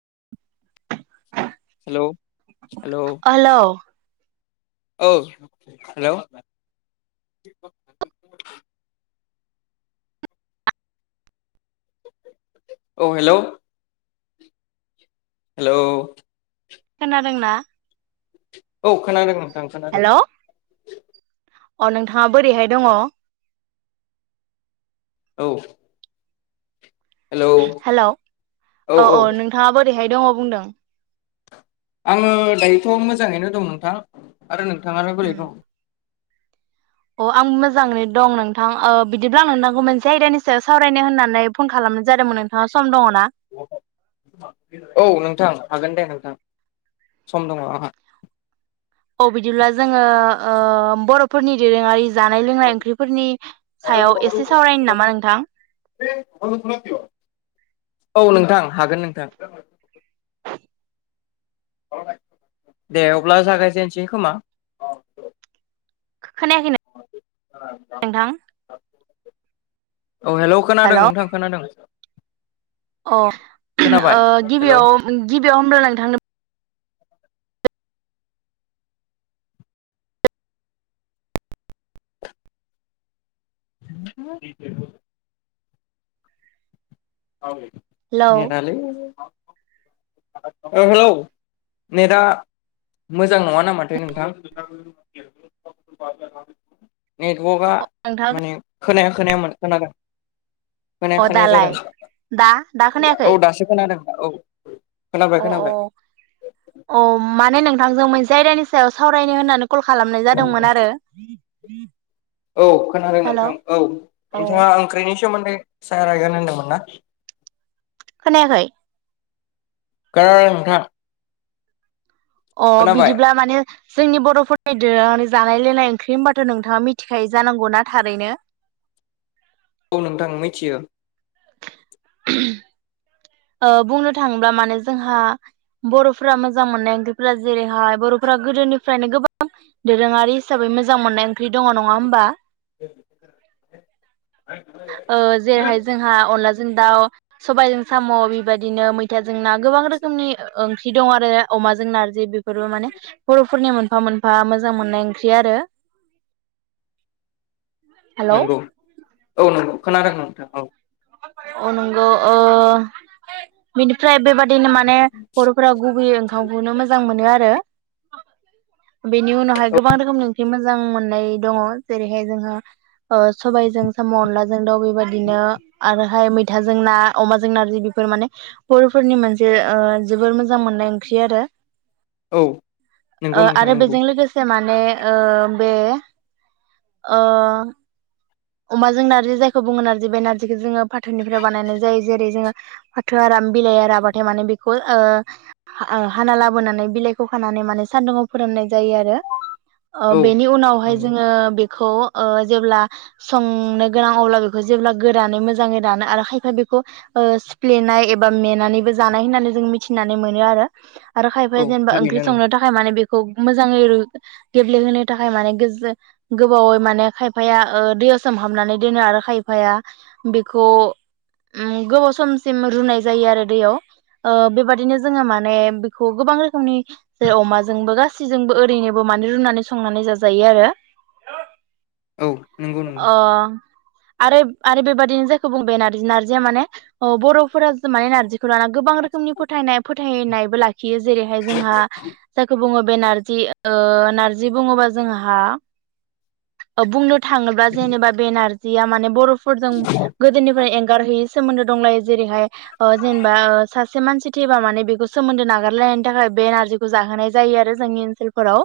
[inaudible] हेल हेल hello औ हेल औ hello hello खोनादोंना? औ खोनादों नों ओं खोनादों। हेलौ अ नोंथाङा बोरैहाय दङ औ हेलौ हेल औ औ नोंथाङाबो। बोरैहाय दङ बुंदों। आंङो दायोथ मोजाङैनो दं नोंथां आरो नोंथाङालाय बोरै दं औ आं मोजाङैनो दं नोंथां ओ बिदिब्ला आं नोंथांखौ मोनसे आयदानि सायाव सावरायनो होननानै फन खालामनाय जादोंमोन नोंथाङा सम दङ ना औ नोंथां हागोन दे नोंथां। सम दङ आंहा। औ बिदिब्ला जोंङो ओ बर'फोरनि दोरोङारि जानाय लोंनाय ओंख्रिफोरनि सायाव एसे सावरायनो नामा नोंथां। औ नोंथां हागोन नोंथां दे अब्ला जागायजेनसै खोमा? खोनायाखैनो नोंथां? औ हेलौ खोनादों नोंथां खोनादों। खोनाबाय अ हेलौ गिबियाव गिबियाव होमब्ला नोंथांनो [unintelligible] हेलौ नेरथालै हेलौ नेदा मोजां नङा नामाथो नोंथां? नेटवर्कआ नोंथां माने खोनाया [unintelligible] खोनादों खोनाया अ खोनाया जादों। दालाय दा दा औ खोनायाखै? दासो औ खोनाबाय अ अ खोनाबाय अ माने नों आंज मोनसे आयदानि सायाव सावरायनो होननानै कल खालामनाय जादोंमोन आरो। [inaudible] औ खोनादों हेल' नोंथां औ औ नोंथाङा ओंख्रिनि [unintelligible] खोनायाखै गानोथां। अ बिदिब्ला माने। जोंनि बरफोरनि जानाय लोंनाय ओंख्रि होनबाथ नोंथाङा मिथिखायो जानांगौना थारैनो। औ नोंथां मिथियो। बुंनो थाङोब्ला माने जोंहा बरफोरा मोजां मोननाय ओंख्रिफोरा जेरैहाय बरफोरा गोदोनिफ्रायनो गोबां दोरोङारि हिसाबै मोजां मोननाय ओं। ओंख्रि दङ नङा होमबा ओ जेरैहाय जोंहा अनला जों दाउ सबायजों, साम बेबायदिनो मैथाजों जोंना गोबां रोखोमनि ओ ओंख्रि दं आरो अमाजों नारजि बेफोरबो माने बर'फोरनि मोनफा मोनफा मोजां मोननाय ओंख्रि आरो हेलौ नंगौ औ नंगौ खोनादों नोंथां औ अ नंगौ ओ बिनिफ्राय बेबाद बिदिनो माने बरफोरा गुबैयै ओंखामखौनो मोजां मोनो आरो बेनि उनावहाय गोबां रोखोमनि ओंख्रि मोजां मोननाय दङ जेरैहाय जोंहा ओ सबायजों साम अनलाजों दाउ बेबायदिनो आरोहाय मैथाजों ना अमाजों नारजि बेफोर माने बरफोरनि मोनसे ओ जोबोर मोजां मोननाय ओंख्रि आरो औ नंगौ ओ नोंथां आरो नंगौ बेजों लोगोसे मान माने ओ बे ओ अमाजों नारजि जायखौ बुङो नारजि बे नारजिखौ जोङो फाथोनिफ्राय बानायनाय जायो जेरै जोङो फाथो आराम बिलाइ आरा बाथाय माने बेखौ ओ हाना लाबोनानै बिलाइखौ खानानै माने सान्दुुंआव फोराननाय जायो आरो ओ औ बेनि उनावहाय नंगौ जोङो खौ ओ जेब्ला संनो गोनां अब्ला बेखौ जेब्ला गोरानै मोजाङै रानो आरो खायफा बेखौ ओ सिफ्लेनाय एबा मेनानैबो जानाय होननानै जों मिथिनानै मोनो आरो आरो औ खायफाया जेनेबा थारैनो ओंख्रि संनो नोंथां थाखाय माने बे खौ मोजाङै गेब्ले होनो थाखाय माने गोजो गोबावै माने खायफाया, ओ दैयाव सोमहाबनानै दोनो आरो खायफाया बेखौ गोबाव ओ समसिम रुनाय जायो आरो दैयाव बेबादिनो जोङो माने बेखौ गोबां रोखोमनि जेरै अमाजोंबो गासैजोंबो ओरैनोबो माने रुनानै संनानै जाजायो आरो औ नंगौ नंगौ अ आरो आरो बेबायादिनो जायखौ बुंबाय नारजि नार्जिया माने ओ बरफोरा माया नारजि खौ लाना गोबां रोखोमनि फोथायनाय फोथ फोथाय नायबो लाखि खियो जेरैहाय जोंहा जायखौ बुङो बे नारजि ओ नारजि बुङोबा जोंहा ओ फ्लुट थाङोब्ला जेनेबा बे नार जिया माने फ्रुब फोरजों गोदोनिफ्राय एंगार हायि सोमोन्दो दंलायो जेरैहाय ओ जेनेबा सासे मानसि थैबा माने बेखौ सोमोन्दो नागारलायनायनि थाखाय बे नारजिखौ जाहोनाय जायो आरो जोंनि ओनसोलफोराव,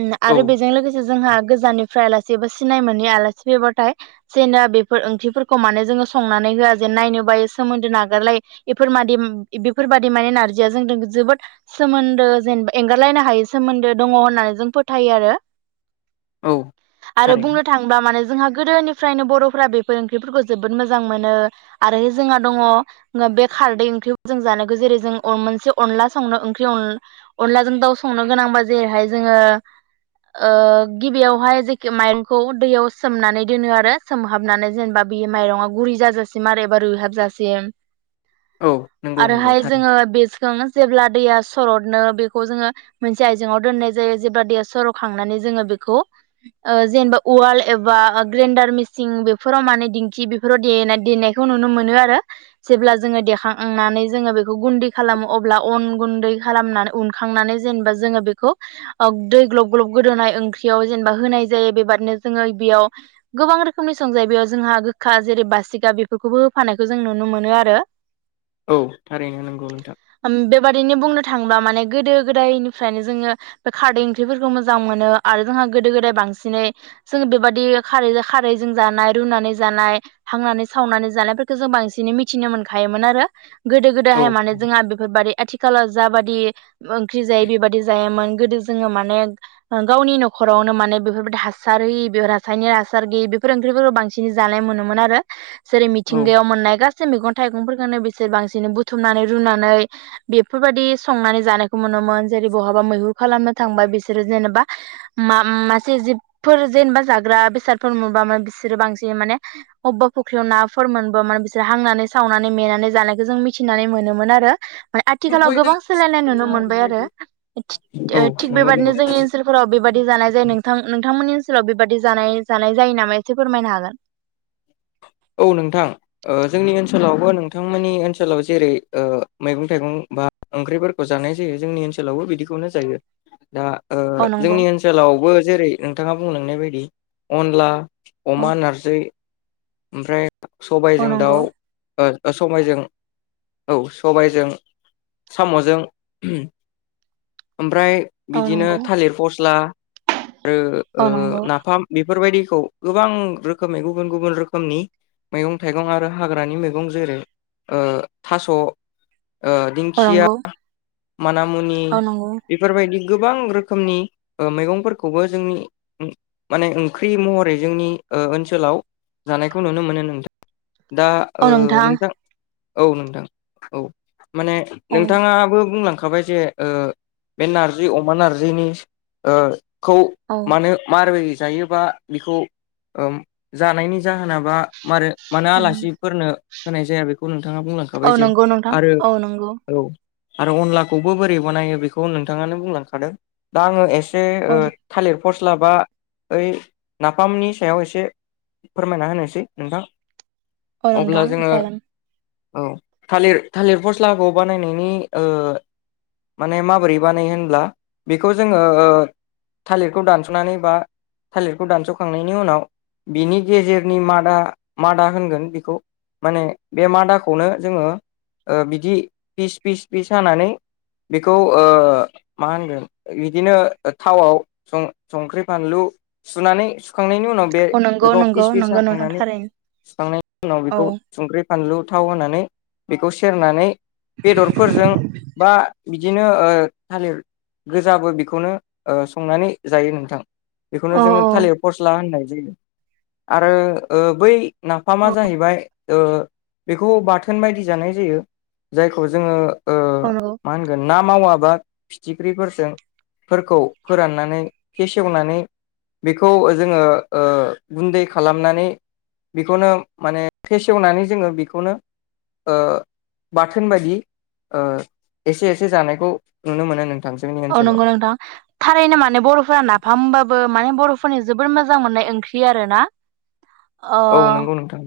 ओम औ आरो बेजों लोगोसे जोंहा गोजाननिफ्राय आलासि सिनाय मोनै आलासि फैयोबाथाय जेनेबा बेफोर ओंख्रिफोरखौ माने जोङो संनानै होआ जेन नायनो बायो सोमोन्दो नागारलायो बेफोरबादि बेफोरबादि माने नारजिया जों जोबोद सोमोन्दो जेनबा एंगारलायनो हायि सोमोन्दो दङ होननानै जों फोथायो आरो औ आरो थारैनो बुंनो थाङोबा माने जों जोंहा गोदोनिफ्रायनो बरफोरा बेफोर ओंख्रिफोरखौ जोबोद मोजां मोनो आरो जोंहा दङ ओ बे खारदै ओंख्रिखौ जों जानो जेरै जों मोनसे अनला संनो ओं अनला अनलाजों दाउ संनो गोनांबा जेरैहाय जोङो ओ गिबियावहाय [unintelligible] माइरंखौ दैयाव सोमनानै दोनो आरो सोमहाबनानै जेनेबा बे माइरङा गुरै जाजासिम आरो एबा रैहाबजासिम औ नंगौ नंगौ आरोहाय थारैनो जोङो बे जोंनो जेब्ला दैया सरनो बेखौ जोङो मोनसे आयजेंआव दोननाय जायो जेब्ला दैया सर खांनानै जोङो बेखौ ओ-जेनेबा उवाल एबा ग्रेन्डार मेसिन बेफोराव माने दिंखि बेफोराव देनायखौ नुनो मोनो आरो जेब्ला जोङो देखांनानै जोङो बेखौ गुन्दै खालामो अब्ला अन गुन्दै खालामनानै उनखांनानै जेनेबा जोङो बेखौ दै ग्लब ग्लब गोदौनाय ओंख्रियाव जेनेबा होनाय जायो। बेबादिनो जोङो बेयाव गोबां रोखोमनि संजायो बेयाव जोंहा गोखा जेरै बासिबार बेफोरखौबो होफानायखौ जों नुनो मोनो आरो। औ थारैनो नांगौ नोंथां। बेबाददिनो बुंनो थाङोब्ला माने गोदो गोदायनिफ्रायनो जोङो बे खारदै ओंख्रिफोरखौ मोजां मोनो आरो जोंहा गोदो गोदाय बांसिन। सिनै जोङो बेबादि खारै खारैजों जानाय रुनानै जानाय हांनानै सावनानै जानायफोरखौ जों बांसिनै मिथिनो मोनखायोमोन आरो गोदो औ गोदायहाय माने जोंहा बेफोरबायदि आथिखाल। आथिखालाव जाबादि ओंख्रि जायो बेबादि जायामोन गोदो जोङो माने गावनि न'खरावनो माने बेफोरबायदि हासारि बे रासायनिक हासार गैयि बेफोर ओंख्रिफोरखौ बांसिन जानाय मोनोमोन आरो। जेरै मिथिंगायाव मोननाय गासै मैगं। थाइगंफोरखौनो बिसोर बांसिन बुथुमनानै रुनानै बेफोरबायदि संनानै जानायखौ मोनो [unintelligible] जेरै बहाबा मैहुर खालामनो थांबाय बिसोरो जेनेबा मासे जिबि। फोर जेनेबा जाग्रा बेसादफोर मोनबा बिसोरो बांसिन माने अबेबा फुख्रियाव नाफोर मोनबा माने बिसोर हांनानै सावनानै मेनानै जानायखौ जों मिथिनानै मोनोमोन आरो। औ आथिखालाव गोबां सोलायनाय नुनो मोनबाय आरो थिग नंगौ नंगौ बेबादिनो जोंनि ओनसोलफोराव बेबादि जानाय जायो नोंथां। नोंथांमोननि ओनसोलाव बेबादि जानाय, जानाय जायो नामा एसे फोरमायनो हागोन? औ नोंथां ओ जोंनि ओनसोलावबो नोंथांमोननि ओनसोलाव जेरै ओ मैगं थाइगं बा ओंख्रिफोरखौ जानाय जायो जोंनि ओनसोलावबो बिदिखौनो जायो। दा ओ औ नंगौ जोंनि ओनसोलावबो जेरै नोंथाङा बुंलांनाय बायदि अनला, औ अमा नारजि, ओमफ्राय- औ सबायजों नंगौ दाउ,। ओ-सबायजों औ सबायजों सामजों, ओमफ्राय। औ बिदिनो नंगौ थालिर फस्ला ओ ओ औ नंगौ नाफाम बेफोर बेफोरबायदिखौ गोबां रोखोमै गुबुन गुबुन रोखोम। खोमनि मैगं थाइगं आरो हाग्रानि मैगं जेरै ओ थास' ओ औ दिंखिया। नंगौ मानिमुनि औ नंगौ बेफोरबायदि। गोबां रोखोमनि ओ- मैगंफोरखौबो जोंनि माने ओंख्रि महरै जोंनि ओ- ओनसोलाव जानायखौ नुनो मोनो नोंथां। दा ओ- नोंथां। औ नोंथां, औ। माने औ नोंथाङाबो। बुंलांखाबाय जे ओ- बे नारजि, अमा नारजिनि ओ। खौ औ मानो, मारै जायोबा बेखौ ओम जानायनि जाहोनाबा मारो मानो उम आलासिफोरनो होनाय जाया बेखौ नों नोंथाङा औ बुंलांखाबाय जे नंगौ नोंथां आरो औ नंगौ औ आरो अनलाखौबो बोरै बानायो बेखौ नोंथाङानो बुंलांखादों दा आङो एस से ओ औ थालिर फस्लाबा ओइ नाफामनि सायाव एसे फोरमायना होनोसै नोंथां। अ अब्ला नोंथां जोङो जागोन। औ थालिर थालिर फस्लाखौ बानायनायनि ओ माने माबोरै बानायो होनब्ला बेखौ जोङो ओ थालिरखौ दानसनानै बा थालिरखौ दानसखांनायनि उनाव बिनि गेजेरनि मादा मादा होनगोन बेखौ माने बे मादाखौनो जोङो ओ बिदि फिस फिस फिस सानानै बेखौ ओ मा होनगोन बिदिनो थावआव स-संख्रि फानलु सुनानै सुखांनायनि उ उनाव बे औ नंगौ बेखौ नंगौ फिस फिस नंगौ नोंथां हाखांनानै थारैनो सुखांनायनि उनाव औ बेखौ संख्रि फानलु थाव होनानै बेखौ सेरनानै बेदर बा बिदिनो ओ थालिर गोजाबो बेखौनो ओ संनानै जायो नोंथां बेखौनो औ जोङो थालिर फस्ला होननाय जायो आरो ओ बै नाफामा औ जाहैबाय ओ बेखौ बाथोन बायदि जानाय जायो जायखौ जोङो ओ औ नंगौ मा होनगोन ना मावाबा फिथिख्रिफोरजों फोरखौ फोराननानै फेसेवनानै बेखौ जोङो ओ गुन्दै खालामनानै बेखौनो माने फेसेवनानै जोङो बेखौनो ओ बाथोन बायदि ओ एसे एसे जानायखौ नुनो मोनो नों औ नंगौ नोंथां थारैनो माने बरफोरा नाफाम होबाबो माने बर फोरनि जोबोद मोजां मोननाय ओंख्रि आरो ना ओ औ नंगौ नोंथां।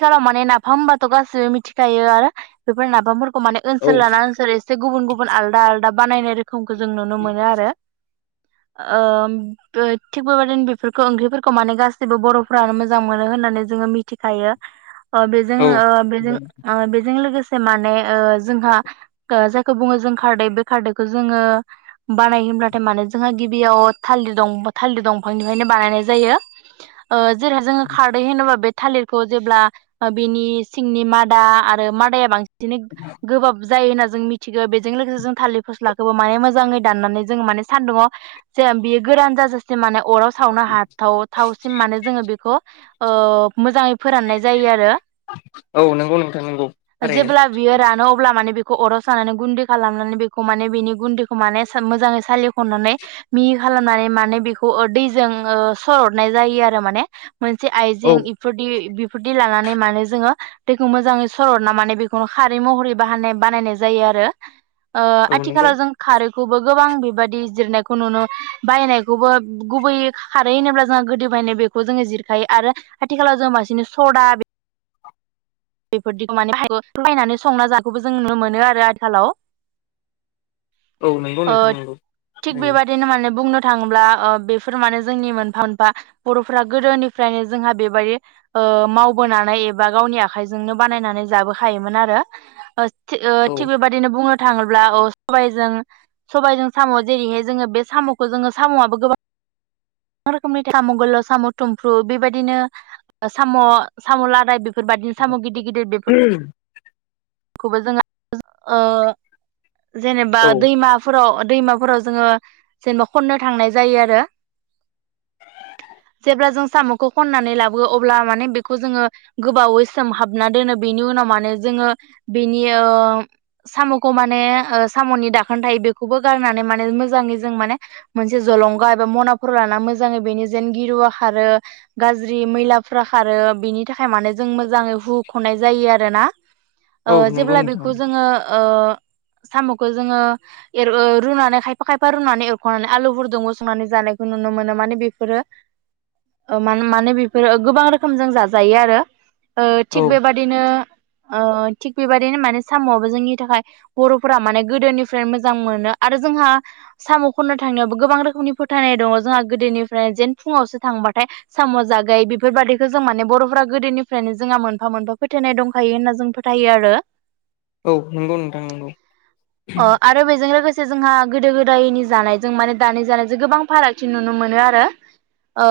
आथिखालाव माने नाफाम होनबाथ' गासैबो मिथिखायो आरो बेफोर नाफामफोरख माने औ ओनसोल लाना ओसोल एसे गुबुन गुबुन आलदा आल दा बानायनो रो खोमखौ जों नुनो मोनो आरो। ओब थिग बेबायदिनो बेफोरखौ ओंख्रिफोरखौ माने गास जेबो बर'फ्रानो मोजां मोनो होननानै जोङो मिथिखायो अ बेजों औ ओ बेजों ओ बेजों लोगोस माने ओ जोंहा ओ जायखौ बुङो जों खारदै बे खारदैखौ जोङो बानाय होमब्लाथाय मानो जोंहा गिबियाव थालिर दं थालिर दंफांनिफ्रायनो बानायनाय जायो ओ जेरै जोङो खारदै होनोबा बेद थालिरखौ जेब्ला बिनि सिंनि मादा आरो मादाया बांसि बिदिनो गोबाब जायो होनना जों मिथिगौ बेजों लोगोसे जों थालिर फोस्ला खौबो माने मोजाङै दाननानै जोङो माने सानदुंआव जे बियो गोरान जाजासेम माने अराव सावनो हाथाव थावसिम माने जोङो बेख ओ मोजाङै फोराननाय जायो आरो औ नंगौ नोंथां नंगौ थारैनो जेब्ला बियो रानो अब्ला माने बे खौ अराव सानानै गुन्दै खालामनानै बेखौ माने बेनि गुन्दैखौ माने मोजाङै सालिखननानै मिहि खालामनानै माने बेखौ ओ दैजों सरहरनाय जायो आरो माने मोनसे औ आइजें इफोरदि बिब फुदि लानानै माने जोङो दैखौ मोजाङै सरहरना माने बेखौनो खारै महरै बाहा [unintelligible] बानायनाय जायो आरो ओ औ आथि नंगौ खेलाजों खारो खौबो गोबां बेबादि जिरनायखौ नुनो बायनायखौबो गुबैयै खारै होनोब्ला जोंहा गोदो बायनाय बेखौ जोङो जिरखायो आरो आथिखालाव जों बांसिनो सदा बेफोरदिखौ माने फायनानै संना जानायखौबो जों नुनो मोनो आरो आथिखालाव औ नंगौ ओ नोंथां नंगौ थिग थारैनो बेबादिनो माने बुंनो थाङोब्ला बेफोर माने जोंनि मोनफा मोनफा बरफोरा गोदोनिफ्रायनो जोंहा बेबायदि ओ मावबोनानै एबा गावनि आख आखाइजोंनो बानायनानै जाबोखायोमोन आरो ओ थि ओ औ थिग बेबादिनो बुङोद थाङोब्ला अ सबायजों सबायजों साम' जेरैहाय जोङो बे सामखौ जोङो साम'आबो गोबां रोखोमनि साम' गोलाव साम' थुमफ्रु बेबायदिनो ओ साम' साम' लादाय बेफोरबादिन साम' गिदिर गिदिर बेफोर खौबो जोङो ओ जेनेबा औ दैमाफोराव दैमाफोराव जोङो जेनेबा खननो थांनाय जायो आरो जेब्ला जों सामखौ खननानै लाबो अब्ला माने बेखौ जोङो गोबावै सोम हाबना दोनो बेनि उनाव माने जोङो बेनि ओ साम खौ माने ओ साम नि दाखोन थायो बेखौबो गारनानै माने मोजाङै जों माने मोनसे जलंगा एबा मनाफोर लाना मोजाङै बेनि जेन गिरुवा खारो गाज्रि मैलाफोरा खारो बेनि थाखाय माने जों मोजाङै हुख नाय जायो आरोना औ ओ नंगौ जेब्ला नोंथां बेखौ जोङो ओ साम' खौ जोङो एर ओ रुनानै खायफा खायफा रुनानै एरखनानै आलुफोरदुंबो संनानै जानायखौ नुनो मोनो माने बेफोरो ओ मान माने बेफोरो गोबां रोखोम जों जाजायो आरो ओ औ थिग बेबादिनो ओद थिग बेबायदिनो माने साम आबो जोंनि थाखाय बर' फोरा माने गोदोनिफ्रायनो मोजां मोनो आरो जोंहा साम खननो थांनायावबो गोबां रोखोमनि फोथायनाय दङ जोंहा गोदोनिफ्राय जेन फुङावसो थांबाथाय साम' जागाय बेफोरबादिखौ जों माने बर' फोरा गोदोनिफ्रायनो जोंहा मोनफा मोनफा फोथायनाय दंखायो होनना जों फो जायो आरो औ नंगौ नोंथां नंगौ। सो जोंहा गोदो गोदायनि जानायजों माने दानि जानायजों गोबां फारागथि नुनो मोनो आरो ओ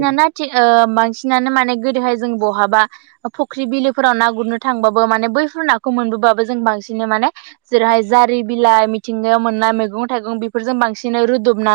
औ ना थि ओ मांसिनानो माने गोदोहाय जों बहाबा फख्रि बिलोफोराव ना गुरनो थांबा बो माने बैफोर नाखौ मोनबोबाबो जों बांसिनो माने जेरैहाय जारि बिलाइ मिथिंगायाव मोननाय मैगं थाइगं बेफोरजों बांसिनै रुदबना